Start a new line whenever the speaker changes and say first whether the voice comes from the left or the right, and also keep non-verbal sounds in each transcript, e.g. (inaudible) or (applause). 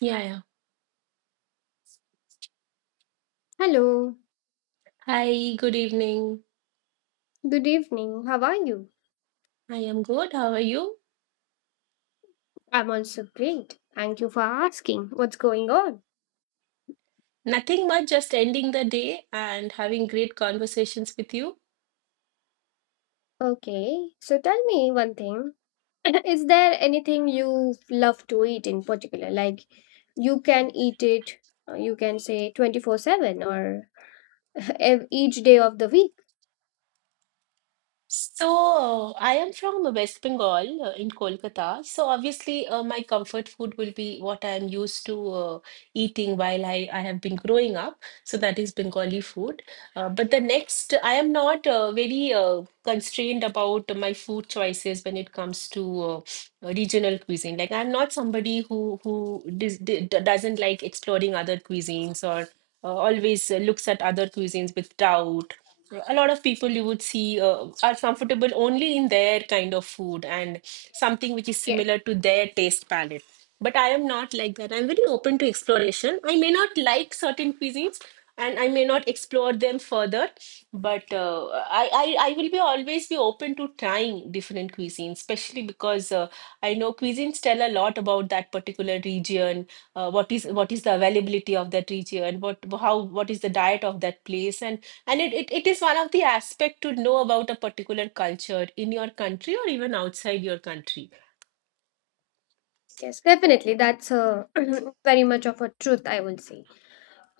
right: Yeah, yeah.
left: Hello,
right: Hi, good evening.
left: good evening. How are you?
right: I am good. How are you?
left: I'm also great. Thank you for asking. What's going on?
right: Nothing much, just ending the day and having great conversations with you.
left: Okay, so tell me one thing. (coughs) (clears throat) Is there anything you love to eat in particular? Like you can eat it, you can say 24/7 or (laughs) each day of the week?
right: So, I am from West Bengal, in Kolkata. So, obviously, my comfort food will be what I am used to eating while I have been growing up. So, that is Bengali food. But the next, I am not very constrained about my food choices when it comes to regional cuisine. Like, I'm not somebody who doesn't like exploring other cuisines or always looks at other cuisines with doubt. A lot of people you would see are comfortable only in their kind of food and something which is
left: Yes.
right: similar to their taste palette. But I am not like that. I'm very open to exploration. I may not like certain cuisines and I may not explore them further, but I will be always be open to trying different cuisines, especially because I know cuisines tell a lot about that particular region, what is the availability of that region, what is the diet of that place, and it is one of the aspect to know about a particular culture in your country or even outside your country.
left: Yes, definitely. That's a (coughs) (clears throat) very much of a truth, I will say.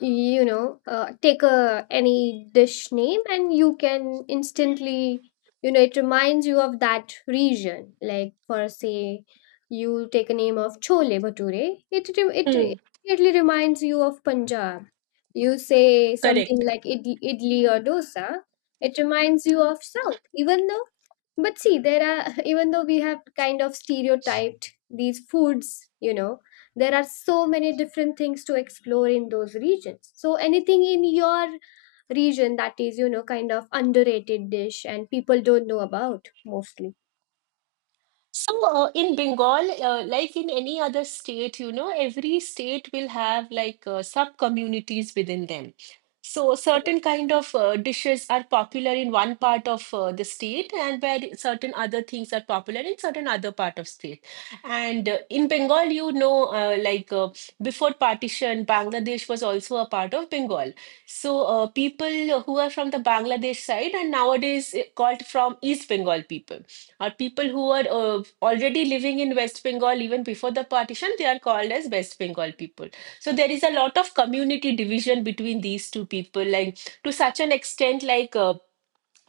left: Take a any dish name and you can instantly, you know, it reminds you of that region. Like for say you take a name of chole bhature, it
right: Hmm.
left: immediately reminds you of Punjab. You say
right: Correct.
left: something like idli or dosa, it reminds you of south. Even though, but see, there are, (laughs) even though we have kind of stereotyped these foods, you know, there are so many different things to explore in those regions. So, anything in your region that is, you know, kind of underrated dish and people don't know about mostly?
right: So, in Bengal, like in any other state, you know, every state will have like sub-communities within them. So, certain kind of dishes are popular in one part of the state, and where certain other things are popular in certain other part of state. And in Bengal, you know, before partition, Bangladesh was also a part of Bengal. So, people who are from the Bangladesh side and nowadays called from East Bengal people or people who were already living in West Bengal even before the partition, they are called as West Bengal people. So there is a lot of community division between these two people, like to such an extent, like.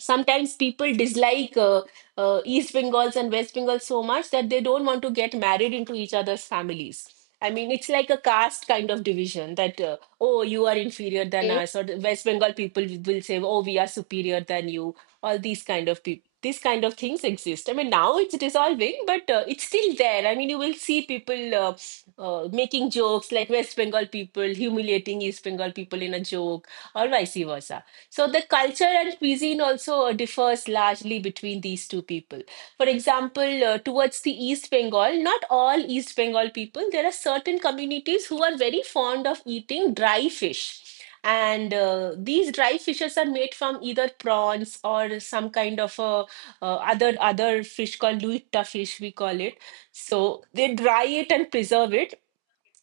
right: Sometimes people dislike East Bengals and West Bengals so much that they don't want to get married into each other's families. I mean, it's like a caste kind of division that, oh, you are inferior than
left: Okay,
right: us, or the West Bengal people will say, oh, we are superior than you. All these kind of people, these kind of things exist. I mean, now it's dissolving, but it's still there. I mean, you will see people making jokes like West Bengal people humiliating East Bengal people in a joke, or vice versa. So the culture and cuisine also differs largely between these two people. For example, towards the East Bengal, not all East Bengal people, there are certain communities who are very fond of eating dry fish. And these dry fishes are made from either prawns or some kind of a, other fish called luita fish, we call it. So they dry it and preserve it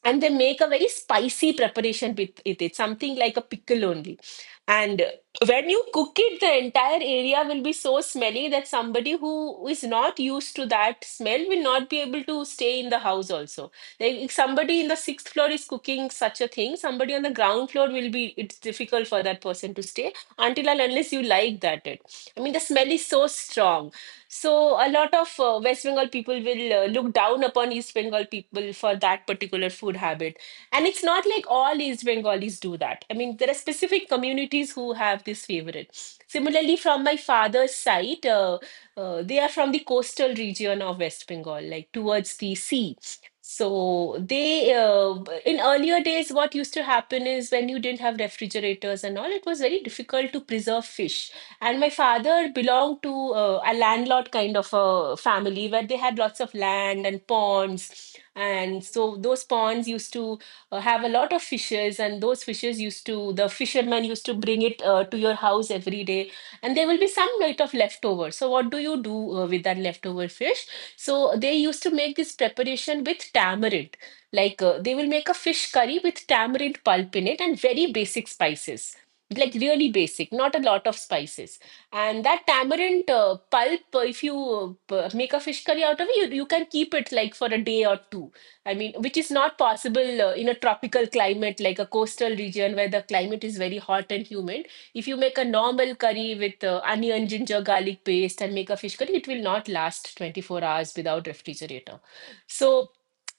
right: and they make a very spicy preparation with it. It's something like a pickle only. And when you cook it, the entire area will be so smelly that somebody who is not used to that smell will not be able to stay in the house also. Like if somebody in the sixth floor is cooking such a thing, somebody on the ground floor will be, it's difficult for that person to stay until and unless you like that. It. I mean, the smell is so strong. So a lot of West Bengal people will look down upon East Bengal people for that particular food habit. And it's not like all East Bengalis do that. I mean, there are specific communities who have this favorite. Similarly, from my father's side, they are from the coastal region of West Bengal, like towards the sea. So they, in earlier days, what used to happen is when you didn't have refrigerators and all, it was very difficult to preserve fish. And my father belonged to a landlord kind of a family where they had lots of land and ponds. And so those ponds used to have a lot of fishes, and those fishes used to, the fishermen used to bring it to your house every day. And there will be some bit of leftover. So, what do you do with that leftover fish? So, they used to make this preparation with tamarind. Like they will make a fish curry with tamarind pulp in it and very basic spices, like really basic, not a lot of spices. And that tamarind pulp, if you make a fish curry out of it, you can keep it like for a day or two. I mean, which is not possible in a tropical climate, like a coastal region where the climate is very hot and humid. If you make a normal curry with onion, ginger, garlic paste and make a fish curry, it will not last 24 hours without refrigerator. So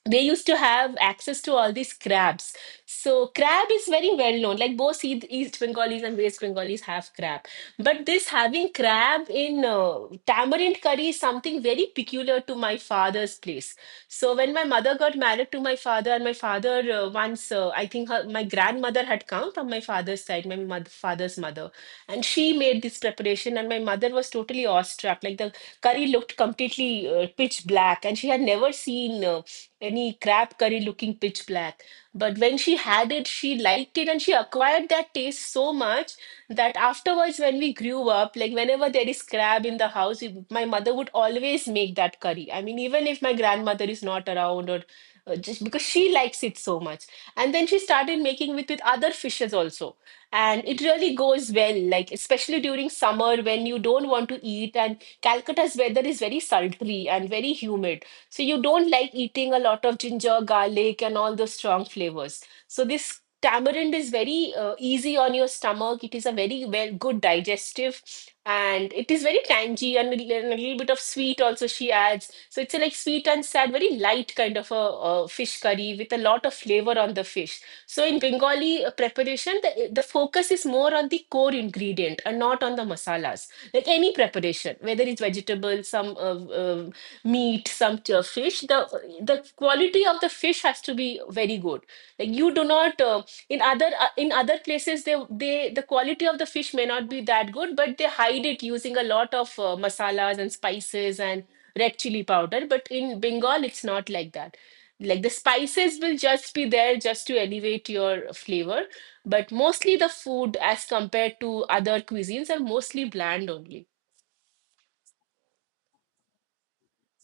right: they used to have access to all these crabs. So crab is very well known. Like both East Bengalis and West Bengalis have crab, but this having crab in tamarind curry is something very peculiar to my father's place. So when my mother got married to my father, and my father once, I think her, my grandmother had come from my father's side, my mother, father's mother, and she made this preparation, and my mother was totally awestruck. Like the curry looked completely pitch black, and she had never seen any crab curry looking pitch black. But when she had it, she liked it and she acquired that taste so much that afterwards, when we grew up, like whenever there is crab in the house, we- my mother would always make that curry. I mean, even if my grandmother is not around or just because she likes it so much. And then she started making with other fishes also. And it really goes well, like especially during summer when you don't want to eat and Calcutta's weather is very sultry and very humid. So you don't like eating a lot of ginger, garlic, and all those strong flavors. So this tamarind is very easy on your stomach. It is a very well good digestive, and it is very tangy and and a little bit of sweet also she adds. So it's a, like sweet and sad, very light kind of a, uh, fish curry with a lot of flavor on the fish. So in Bengali preparation, the focus is more on the core ingredient and not on the masalas. Like any preparation, whether it's vegetable, some meat, some fish, the quality of the fish has to be very good. Like you do not in other places they the quality of the fish may not be that good, but they hide it using a lot of masalas and spices and red chili powder. But in Bengal, it's not like that. Like the spices will just be there just to elevate your flavor, but mostly the food as compared to other cuisines are mostly bland only.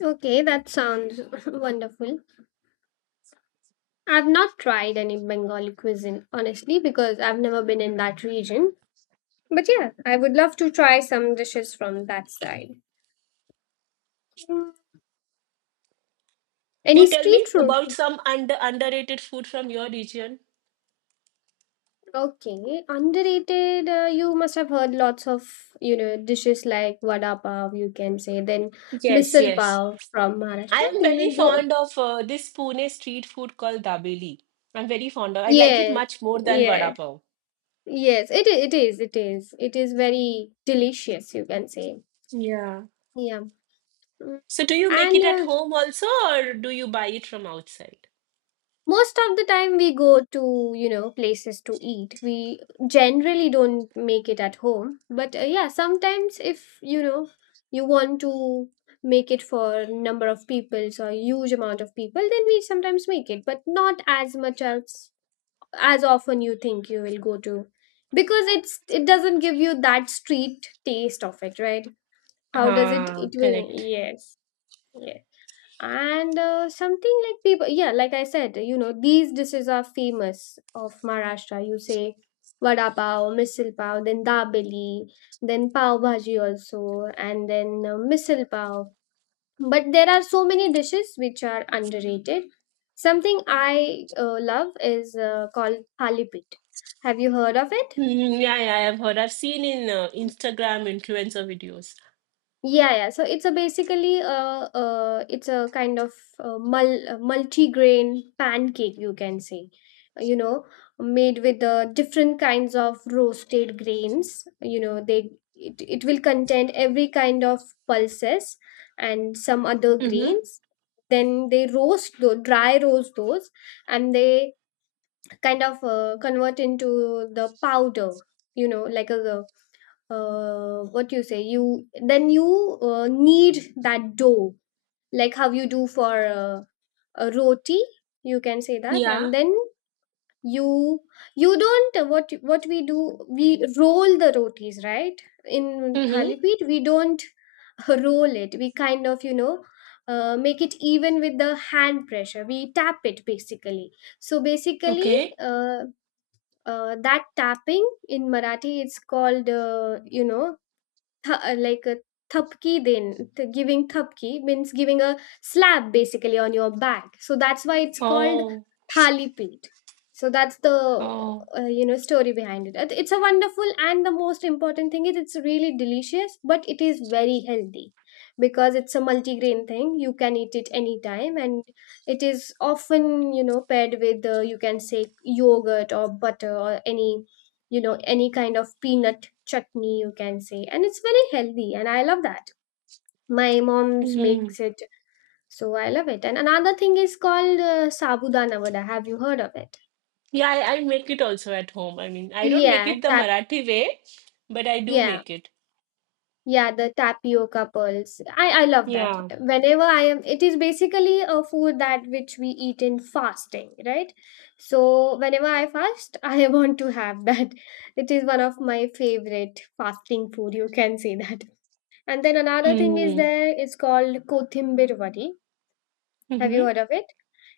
left: okay, that sounds (laughs) wonderful. I've not tried any Bengali cuisine, honestly, because I've never been in that region. But yeah, I would love to try some dishes from that side. Mm. Any
right: You tell
left: street
right: me
left: food?
right: about some underrated food from your region.
left: Okay, underrated. You must have heard lots of, you know, dishes like vada pav. You can say then
right: Yes,
left: misal
right: yes.
left: pav from
right: I
left: Maharashtra.
right: am
left: You know,
right: very
left: tho-
right: fond of this Pune street food called dabeli. I'm very fond of. I like it
left: yes,
right: much more than vada
left: yes,
right: pav.
left: yes. It is. It is. It is very delicious. You can say.
right: Yeah.
left: Yeah. Mm.
right: So do you make
left: And
right: it at home also, or do you buy it from outside?
left: most of the time we go to, you know, places to eat. We generally don't make it at home, but yeah, sometimes if, you know, you want to make it for number of people, so huge amount of people, then we sometimes make it, but not as much as often. You think you will go to because it's, it doesn't give you that street taste of it, right? How does it,
right: Ah,
left: it will,
right: correct.
left: yes, yes. And something like people, yeah, like I said, you know, these dishes are famous of Maharashtra. You say vada pav, misal pav, then dabeli, then pav bhaji also, and then misal pav. But there are so many dishes which are underrated. Something I love is called thali. Have you heard of it?
right: Mm, yeah, yeah, I have heard. I've seen in Instagram influencer videos.
left: Yeah, yeah. So it's a basically a, it's a kind of multi-grain pancake, you can say. You know, made with different kinds of roasted grains. You know, it will contain every kind of pulses and some other
right: Mm-hmm.
left: grains. Then they roast those, dry roast those, and they kind of convert into the powder. You know, like a what you say, you knead that dough, like how you do for uh, a roti, you can say that.
right: Yeah.
left: And then you you don't, what we do, we roll the rotis, right? In
right: Mm-hmm.
left: thalipit we don't (laughs) roll it. We kind of, you know, make it even with the hand pressure, we tap it basically. So basically
right: Okay.
left: uh, that tapping in Marathi, it's called, you know, like a thapki. Giving thapki means giving a slap basically on your back. So that's why it's called
right: Oh,
left: thali pit so that's the,
right: oh.
left: you know, story behind it. It- it's a wonderful, and the most important thing is it's really delicious, but it is very healthy because it's a multigrain thing. You can eat it anytime, and it is often, you know, paired with, you can say, yogurt or butter or any, you know, any kind of peanut chutney, you can say. And it's very healthy and I love that. My mom's
right: Mm-hmm.
left: makes it, so I love it. And another thing is called sabudana vada. Have you heard of it?
right: Yeah, I make it also at home. I mean, I don't make
left: Yeah,
right: it the
left: tap,
right: Marathi way, but I do
left: yeah,
right: make it.
left: yeah, the tapioca pearls. I love that.
right: Yeah.
left: Whenever I am, it is basically a food that which we eat in fasting, right? So whenever I fast, (laughs) I want to have that. It is one of my favorite fasting food, you can say that. And then another thing is
right: Mm.
left: there, it's called kothhimbir vadi. Have you
right: Mm-hmm.
left: heard of it?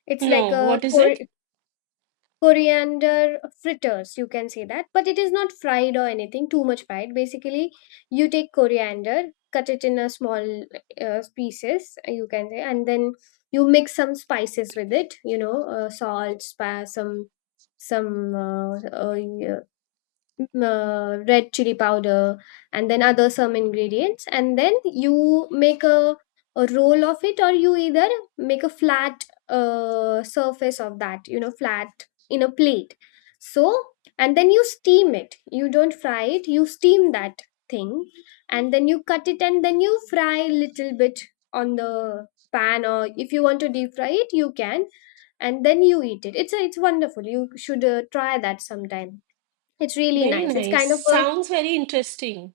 left: It's like
right: No,
left: a
right: what is it?
left: coriander fritters, you can say that. But it is not fried or anything, too much fried. Basically, you take coriander, cut it in a small pieces, you can say, and then you mix some spices with it, you know, salt, spa, some red chili powder, and then other some ingredients, and then you make a roll of it, or you either make a flat surface of that, you know, flat in a plate. So and then you steam it, you don't fry it, you steam that thing, and then you cut it and then you fry little bit on the pan, or if you want to deep fry it, you can, and then you eat it. It's a, it's wonderful. You should try that sometime. It's really
right: Very
left: nice. It's
right: nice.
left: kind of a,
right: Sounds very interesting.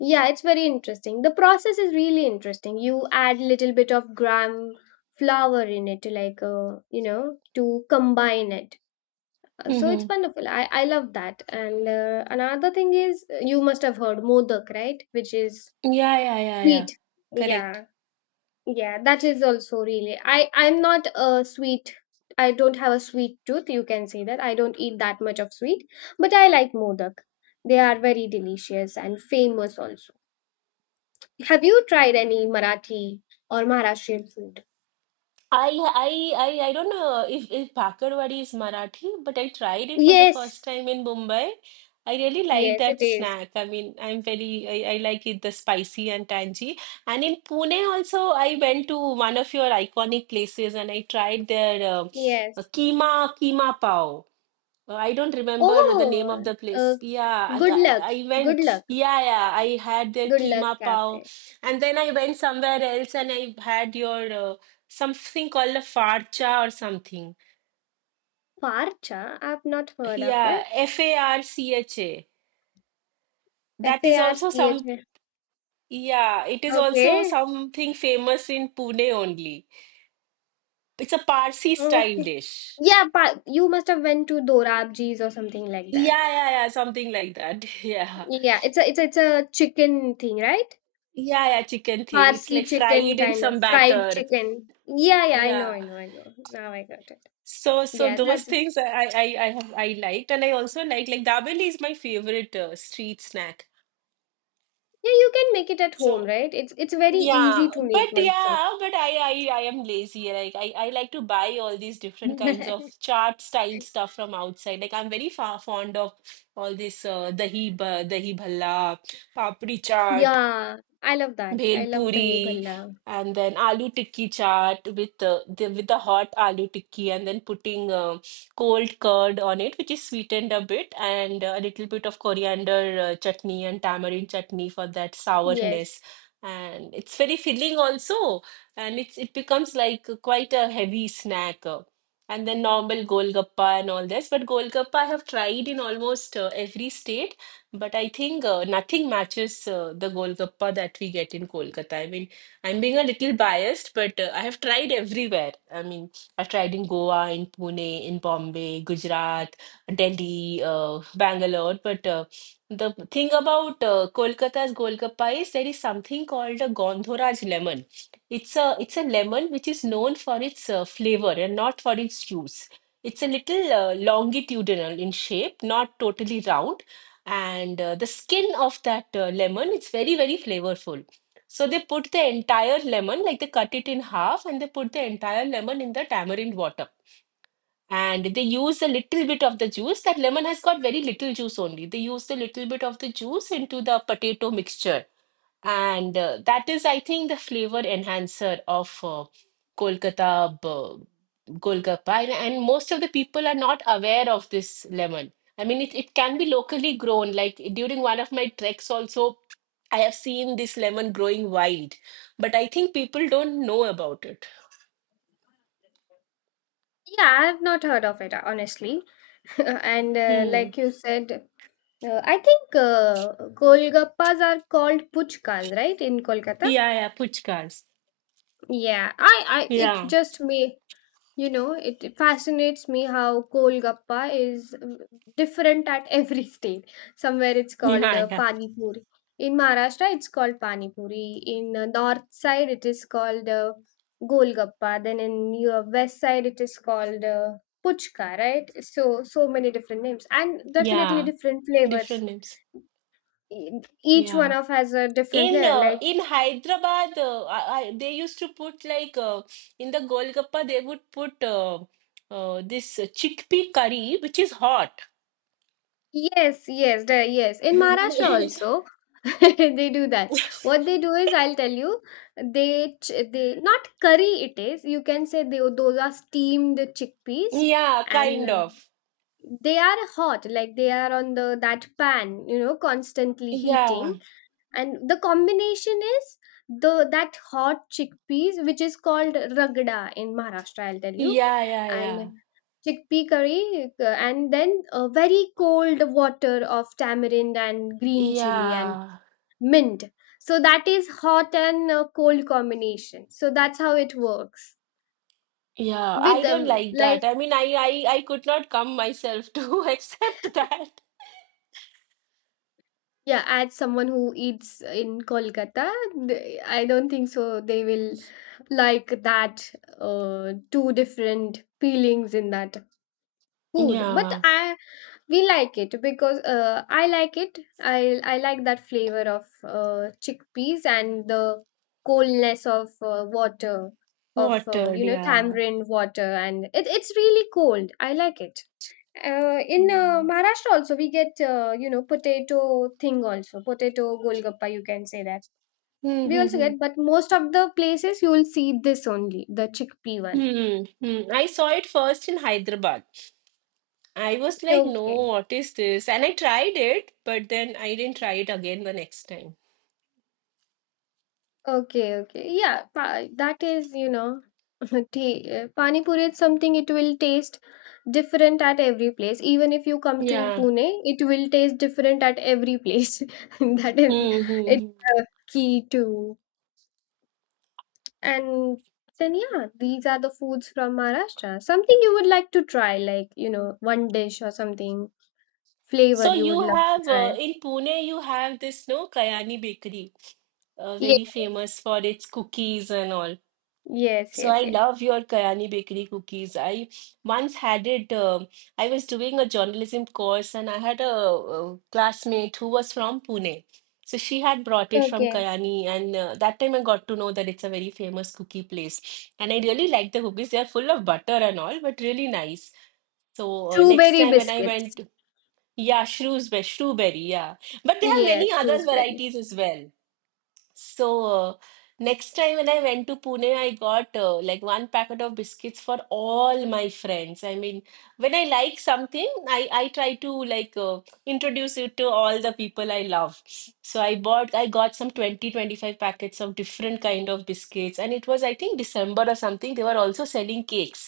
left: yeah, it's very interesting. The process is really interesting. You add little bit of gram flour in it to, like, you know, to combine it. So it's
right: Mm-hmm.
left: wonderful. I love that. And another thing is, you must have heard modak, right? Which is
right: Yeah, yeah, yeah, yeah.
left: sweet.
right: Correct.
left: Yeah. Yeah, that is also really. I I'm not a sweet. I don't have a sweet tooth. You can say that I don't eat that much of sweet, but I like modak. They are very delicious and famous also. Have you tried any Marathi or Maharashtrian food?
right: I I I don't know if bhakarwadi is Marathi, but I tried it for the
left: Yes,
right: first time in Mumbai. I really like
left: yes, it
right: that
left: is.
right: snack. I mean, I'm very I like it the spicy and tangy. And in Pune also, I went to one of your iconic places and I tried their uh,
left: Yes.
right: keema keema pav. I don't remember the name of
left: Oh,
right: the
left: uh,
right: place.
left: good luck.
right: I
left: Good
right: went.
left: luck.
right: Yeah, yeah, I had their
left: Good luck
right: keema pav,
left: cafe.
right: and then I went somewhere else and I had your something called a farcha or something.
left: Farcha, I've not heard of
right: Yeah,
left: it.
right: FARCHA.
left: F
right: That
left: A
right: is
left: R C
right: also
left: H
right: some.
left: A.
right: Yeah, it is also
left: Okay.
right: something famous in Pune only. It's a Parsi style
left: Okay.
right: dish.
left: Yeah, but you must have went to Dorabji's or something like that.
right: Yeah, yeah, yeah, something like that. (laughs)
left: Yeah, it's a, it's a chicken thing, right?
right: Yeah, yeah, yeah, chicken thing. It's
left: Parsi
right: like
left: chicken
right: fried in
left: kind of
right: some
left: fried
right: batter.
left: chicken. Yeah, yeah, I know,
right: Yeah.
left: I know, I know. Now I got it.
right: So,
left: Yeah,
right: those
left: that's yeah.
right: things I liked, and I also like dabeli is my favorite street snack.
left: You can make it at home,
right: So
left: right? It's very easy to make also.
right: yeah, but I am lazy. Like I like to buy all these different kinds of
left: (laughs)
right: chaat style stuff from outside. Like I'm very far fond of all this dahi bhalla, papri chaat,
left: yeah, I love that.
right: bhel
left: I love dahi
right: puri,
left: bhalla.
right: and then aloo tikki chaat with the hot aloo tikki, and then putting cold curd on it, which is sweetened a bit, and a little bit of coriander chutney and tamarind chutney for that
left: Yes.
right: sourness, and it's very filling also, and it becomes like quite a heavy snack, and then normal golgappa and all this. But golgappa I have tried in almost every state, but I think nothing matches the Golgappa that we get in Kolkata. I mean, I'm being a little biased, but I have tried everywhere. I mean, I've tried in Goa, in Pune, in Bombay, Gujarat, Delhi, Bangalore. But the thing about Kolkata's Golgappa is, there is something called a Gondhoraj lemon. It's a lemon which is known for its flavor and not for its juice. It's a little longitudinal in shape, not totally round, and the skin of that lemon, it's very, very flavorful. So they put the entire lemon, like they cut it in half and they put the entire lemon in the tamarind water, and they use a little bit of the juice. That lemon has got very little juice only. They use a little bit of the juice into the potato mixture, and that is, I think, the flavor enhancer of Kolkata Golgappa. And most of the people are not aware of this lemon. I mean, it can be locally grown. Like, during one of my treks also, I have seen this lemon growing wild. But I think people don't know about it.
left: Yeah, I have not heard of it honestly. (laughs) And
right: Hmm.
left: like you said, I think Golgappas are called puchkas, right, in Kolkata?
right: Yeah, yeah, puchkas.
left: Yeah, it's
right: Yeah.
left: just
right: (laughs)
left: me. You know, it fascinates me how kolgappa is, mm, different at every (laughs) state. Somewhere it's called
right: Yeah, yeah.
left: Pani Puri. In Maharashtra, it's called Pani Puri. In north side, it is called Golgappa. Then in your west side, it is called Puchka, right? So, so many different names, and definitely
right: Yeah,
left: different flavors.
right: different names.
left: E- each one
right: Yeah.
left: of has a different
right: In
left: flavor.
right: uh,
left: Like
right: in Hyderabad, they used to put like in the Golgappa, they would put this chickpea curry, which is hot.
left: yes, yes, the, yes. In Maharashtra
right: (laughs)
left: also, (laughs) they do that. What they do is, I'll tell you, they not curry, it is, you can say, they those are steamed chickpeas,
right: Yeah,
left: and
right: kind of.
left: they are hot, like they are on the that pan, you know, constantly heating,
right: Yeah,
left: and the combination is the that hot chickpeas, which is called ragda in Maharashtra, I'll tell you,
right: yeah, yeah,
left: and
right: yeah,
left: chickpea curry, and then a very cold water of tamarind and green chili and
right: yeah,
left: mint. So that is hot and, cold combination, so that's how it works
right: yeah.
left: with,
right: I don't like
left: like,
right: that. I mean, I could not come myself to (laughs) accept that.
left: yeah, as someone who eats in Kolkata, th- I don't think so they will like that, two different feelings in that food. But
right: Yeah,
left: I, we like it because, I like it. I like that flavor of chickpeas and the coldness of water of, you
right: watered.
left: know,
right: Yeah,
left: tamarind water, and it, it's really cold. I like it. In
right: yeah.
left: Maharashtra also we get, you know, potato thing also, potato golgappa, you can say that
right: Hmm.
left: we
right: Hmm,
left: also
right: hmm.
left: get, but most of the places you will see this only, the chickpea one.
right: Hmm, hmm. I saw it first in Hyderabad. I was like, no,
left: Okay,
right: what is this? And I tried it, but then I didn't try it again the next time.
left: okay, okay, yeah, that is, you know, (laughs) pani puri is something it will taste different at every place. Even if you come to
right: Yeah.
left: Pune, it will taste different at every place. (laughs) That is
right: Mm-hmm.
left: it's a key to. And then, yeah, these are the foods from Maharashtra. Something you would like to try, like, you know, one dish or something, flavor
right: So
left: you would
right: you
left: love to
right: have,
left: try.
right: in Pune, you have this, no, Kayani Bakery,
left: Yes,
right: very famous for its cookies and all.
left: yes,
right: So I
left: yes, yes.
right: love your Kayani Bakery cookies. I once had it. I was doing a journalism course, and I had a classmate who was from Pune. So she had brought it from
left: Okay.
right: Kayani, and that time I got to know that it's a very famous cookie place. And I really like the cookies. They are full of butter and all, but really nice. So next
left: Strawberry
right: time when I
left: biscuits.
right: went, yeah, Shrewsbury, Shrewberry, yeah. But they have
left: Yeah,
right: many other
left: strawberry.
right: varieties as well. So next time when I went to Pune, I got like one packet of biscuits for all my friends. I mean, when I like something, I try to like introduce it to all the people I love. So I bought, I got some 20, 25 packets of different kind of biscuits, and it was, I think, December or something. They were also selling cakes.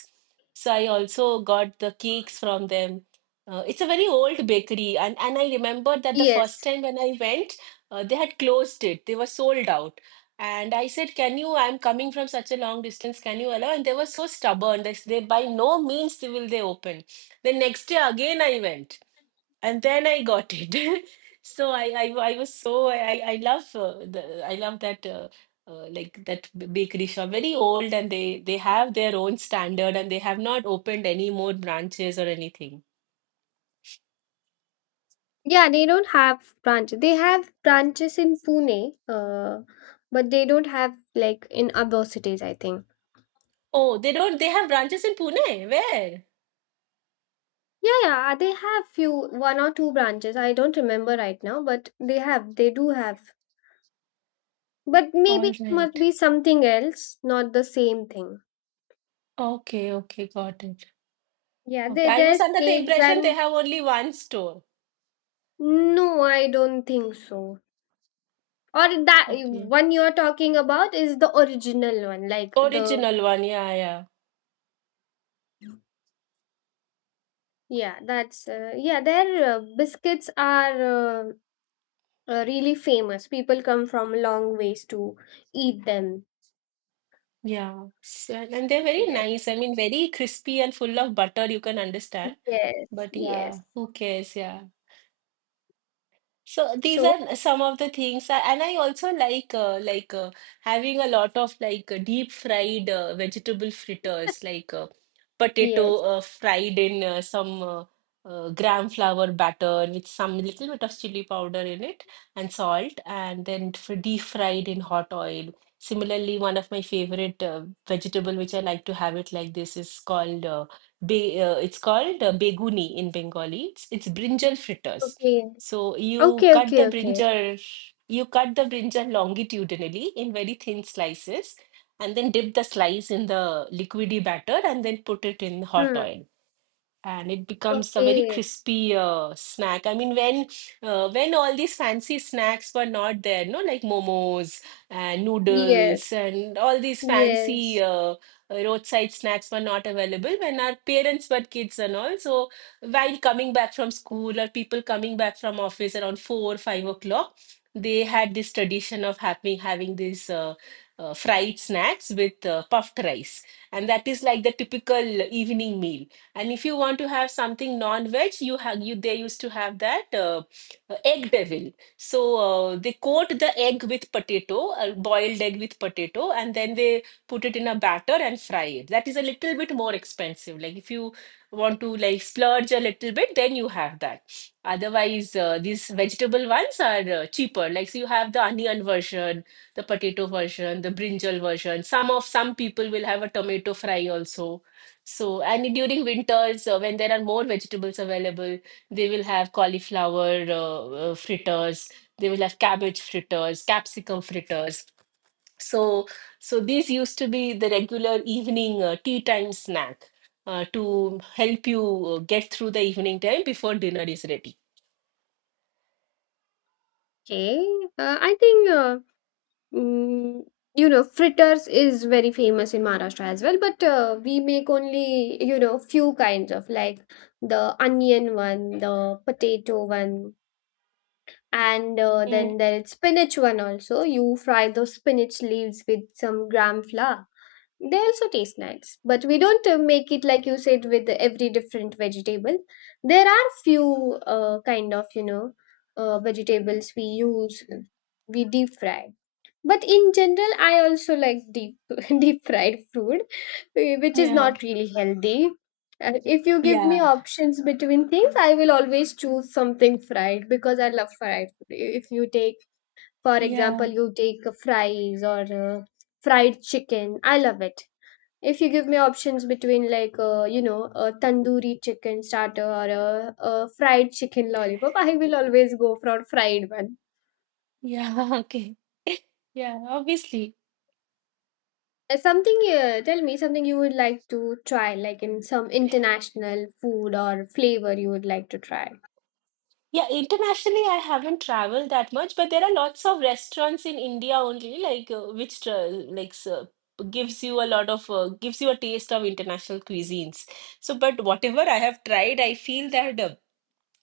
right: So I also got the cakes from them. It's a very old bakery, and I remember that the first
left: Yes.
right: time when I went, they had closed it, they were sold out, and I said, "Can you, I'm coming from such a long distance, can you allow?" And they were so stubborn, they, they, by no means they will they open. The next day again I went, and then I got it. (laughs) so I was so I love the I love that, like that bakery shop, very old, and they have their own standard, and they have not opened any more branches or anything.
left: Yeah, they don't have branches. They have branches in Pune, but they don't have like in other cities, I think.
right: Oh, they don't, they have branches in Pune? Where?
left: Yeah, yeah, they have few one or two branches. I don't remember right now, but they have, they do have. But maybe
right: All
left: it must
right: right.
left: be something else, not the same thing.
right: Okay, okay, got it.
left: Yeah,
right: Okay,
left: there
right: I was
left: there's
right: under the
left: cakes
right: impression they
left: and
right: have only one store.
left: no, I don't think so. Or that
right: Okay.
left: one you're talking about is the original one, like the
right: Original one, yeah, yeah.
left: yeah, that's, yeah. Their biscuits are, really famous. People come from long ways to eat them.
right: Yeah. So, and they're very
left: Yes,
right: nice. I mean, very crispy and full of butter, you can understand.
left: yes,
right: But
left: yes.
right: yeah, who cares? Yeah. So these
left: So
right: are some of the things, and I also like having a lot of like deep fried vegetable fritters, like potato,
left: yes.
right: fried in some gram flour batter with some little bit of chili powder in it and salt, and then deep fried in hot oil. Similarly, one of my favorite vegetable which I like to have it like this, is called, be it's called beguni in Bengali. It's brinjal fritters.
left: Okay.
right: So
left: Okay, okay, okay.
right: you cut the brinjal longitudinally in very thin slices, and then dip the slice in the liquidy batter and then put it in hot
left: Hmm.
right: oil, and it becomes a very
left: Okay.
right: crispy snack. I mean, when all these fancy snacks were not there, no, like momos and
left: Yes.
right: noodles and all these fancy
left: Yes.
right: roadside snacks were not available when our parents were kids and all. So while coming back from school, or people coming back from office around 4 or 5 o'clock, they had this tradition of having these fried snacks with puffed rice, and that is like the typical evening meal. And if you want to have something non-veg, you have you they used to have that, egg devil. So they coat the egg with potato, a boiled egg with potato, and then they put it in a batter and fry it. That is a little bit more expensive. Like, if you want to like splurge a little bit, then you have that. Otherwise, these vegetable ones are cheaper. Like, so you have the onion version, the potato version, the brinjal version. Some people will have a tomato fry also. So, and during winters, when there are more vegetables available, they will have cauliflower fritters, they will have cabbage fritters, capsicum fritters. So, so, these used to be the regular evening tea time snack, to help you get through the evening time before dinner is ready.
left: Okay. I think, mm, you know, fritters is very famous in Maharashtra as well, but we make only, you know, few kinds of, like the onion one, the potato one, and
right: Mm,
left: then there is spinach one also. You fry those spinach leaves with some gram flour. They also taste nice, but we don't make it like you said with every different vegetable. There are few kind of, you know, vegetables we use, we deep fry. But in general, I also like deep (laughs) deep fried food, eh, which is
right: yeah,
left: not really healthy. If you give me
right: yeah,
left: options between things, I will always choose something fried because I love fried food. I- if you take, for
right: yeah,
left: example, you take fries or fried chicken, I love it. If you give me options between, like, you know, a tandoori chicken starter or a fried chicken lollipop, I will always go for fried one.
right: yeah, (laughs) okay. Yeah, obviously.
left: Something, tell me something you would like to try, like in some international food or flavor you would like to try.
right: Yeah, internationally, I haven't traveled that much, but there are lots of restaurants in India only, like, which, like, so gives you a taste of international cuisines. So, but whatever I have tried, I feel that,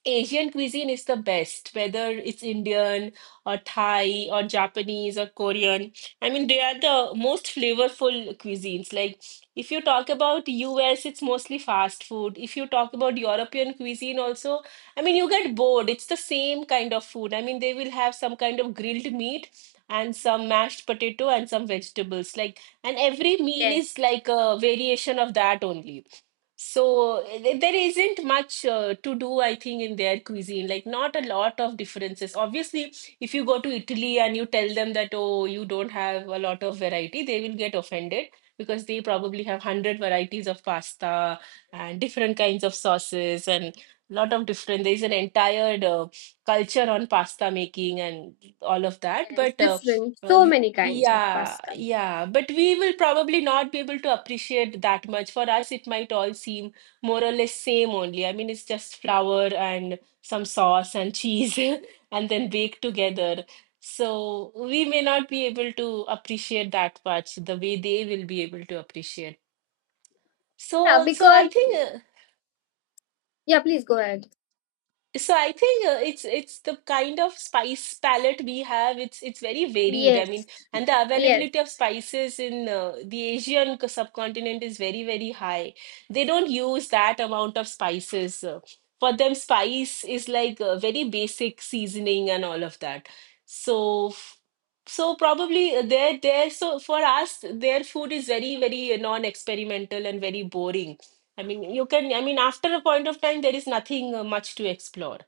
right: Asian cuisine is the best, whether it's Indian or Thai or Japanese or Korean. I mean, they are the most flavorful cuisines. Like, if you talk about US, it's mostly fast food. If you talk about European cuisine also, I mean, you get bored. It's the same kind of food. I mean, they will have some kind of grilled meat and some mashed potato and some vegetables. Like, and every meal
left: Yes,
right: is like a variation of that only. So there isn't much to do, I think, in their cuisine. Like, not a lot of differences. Obviously, if you go to Italy and you tell them that, "Oh, you don't have a lot of variety," they will get offended, because they probably have 100 varieties of pasta and different kinds of sauces and lot of different. There's an entire culture on pasta making and all of that.
left: yes,
right: But
left: different.
right: uh,
left: So many kinds of
right: yeah,
left: pasta.
right: yeah, but we will probably not be able to appreciate that much. For us, it might all seem more or less same only. I mean, it's just flour and some sauce and cheese (laughs) and then baked together. So we may not be able to appreciate that much the way they will be able to appreciate.
left: Yeah,
right: So, so I
left: because
right: think uh,
left: yeah, please go ahead.
right: So I think, it's the kind of spice palette we have. It's very varied. I mean,
left: Yes,
right: and the
left: yes.
right: availability of spices in the Asian subcontinent is very, very high. They don't use that amount of spices. For them, spice is like a very basic seasoning and all of that. So, f- so probably they're there. So for us, their food is very, very non-experimental and very boring. I mean, you can, I mean, after a point of time, there is nothing much to explore.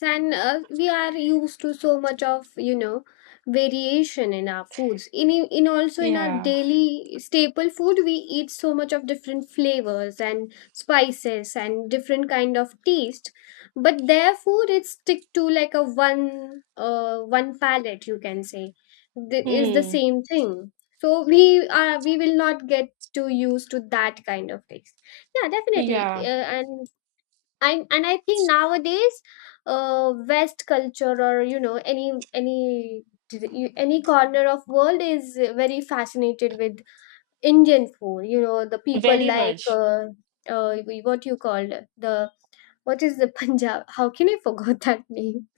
left: And we are used to so much of, you know, variation in our foods, in also in our
right: Yeah.
left: daily staple food, we eat so much of different flavors and spices and different kind of taste. But their food, it stick to like a one, one palette, you can say. Th- is the
right: Hmm.
left: same thing, so we are, we will not get too used to that kind of taste. Yeah, definitely,
right: Yeah.
left: and I, and I think nowadays, West culture or, you know, any any corner of world is very fascinated with Indian food. You know, the people
right: Very
left: like,
right: much.
left: uh, what you called, the, what is the, (laughs) Punjab? How can I forgot that name?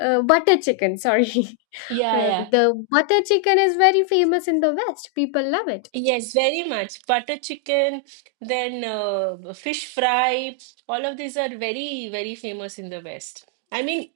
left: Butter chicken. Sorry, (laughs)
right: Yeah. Yeah.
left: the butter chicken is very famous in the West. People love it.
right: Yes, very much. Butter chicken, then fish fry, all of these are very, very famous in the West. I mean,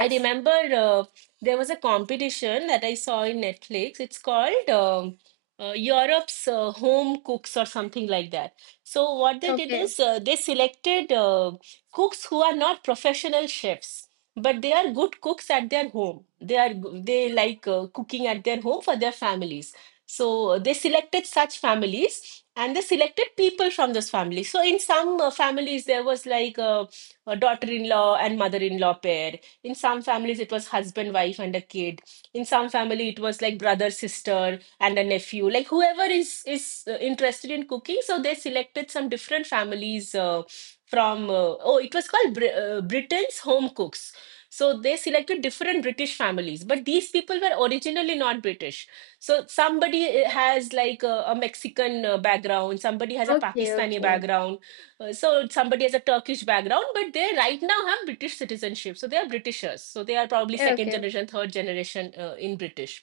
right: I remember, there was a competition that I saw in Netflix. It's called, Europe's Home Cooks, or something like that. So, what they did
left: Okay.
right: is, they selected cooks who are not professional chefs, but they are good cooks at their home. They are, they like cooking at their home for their families. So they selected such families and they selected people from those families. So in some families, there was like a daughter-in-law and mother-in-law pair. In some families, it was husband, wife, and a kid. In some family, it was like brother, sister, and a nephew. Like, whoever is interested in cooking, so they selected some different families from. Oh, it was called, Br Britain's Home Cooks. So they selected different British families, but these people were originally not British, so somebody has like a Mexican background, somebody has a
left: Okay.
right: Pakistani
left: Okay.
right: background, so somebody has a Turkish background, but they right now have British citizenship. So they are Britishers. So they are probably
left: Okay.
right: second
left: Okay.
right: generation, third generation, in British,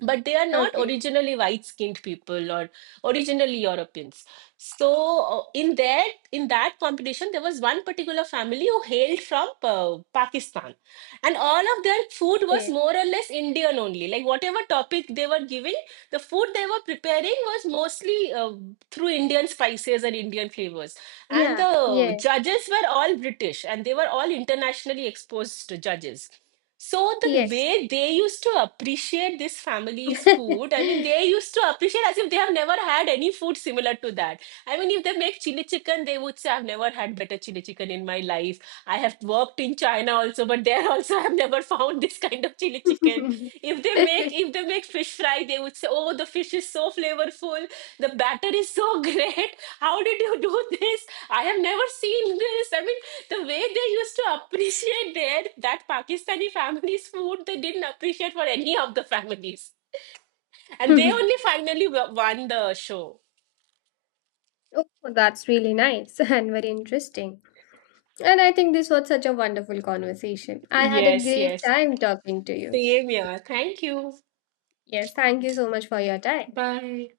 right: but they are not
left: Okay.
right: originally white-skinned people or originally Europeans. So in that competition, there was one particular family who hailed from Pakistan, and all of their food was more or less Indian only. Like, whatever topic they were giving, the food they were preparing was mostly through Indian spices and Indian flavors. And
left: Yeah.
right: the
left: Yes.
right: judges were all British, and they were all internationally exposed judges. So the
left: Yes.
right: way they used to appreciate this family's food, I mean, they used to appreciate as if they have never had any food similar to that. I mean, if they make chili chicken, they would say, "I've never had better chili chicken in my life. I have worked in China also, but there (laughs) also I've never found this kind of chili chicken." If they make
left: (laughs)
right: if they make fish fry, they would say, "Oh, the fish is so flavorful. The batter is so (laughs) great. How did you do this? I have never seen this." I mean, the way they used to appreciate their, that Pakistani family's food, they didn't appreciate for any of the families. And they only finally won the show.
left: Oh, that's really nice (laughs) and very interesting. And I think this was such a wonderful conversation. I had a
right: Yes,
left: great
right: yes.
left: time talking to you.
right: Same here. Thank you.
left: Yes, thank you so much for your time.
right: Bye.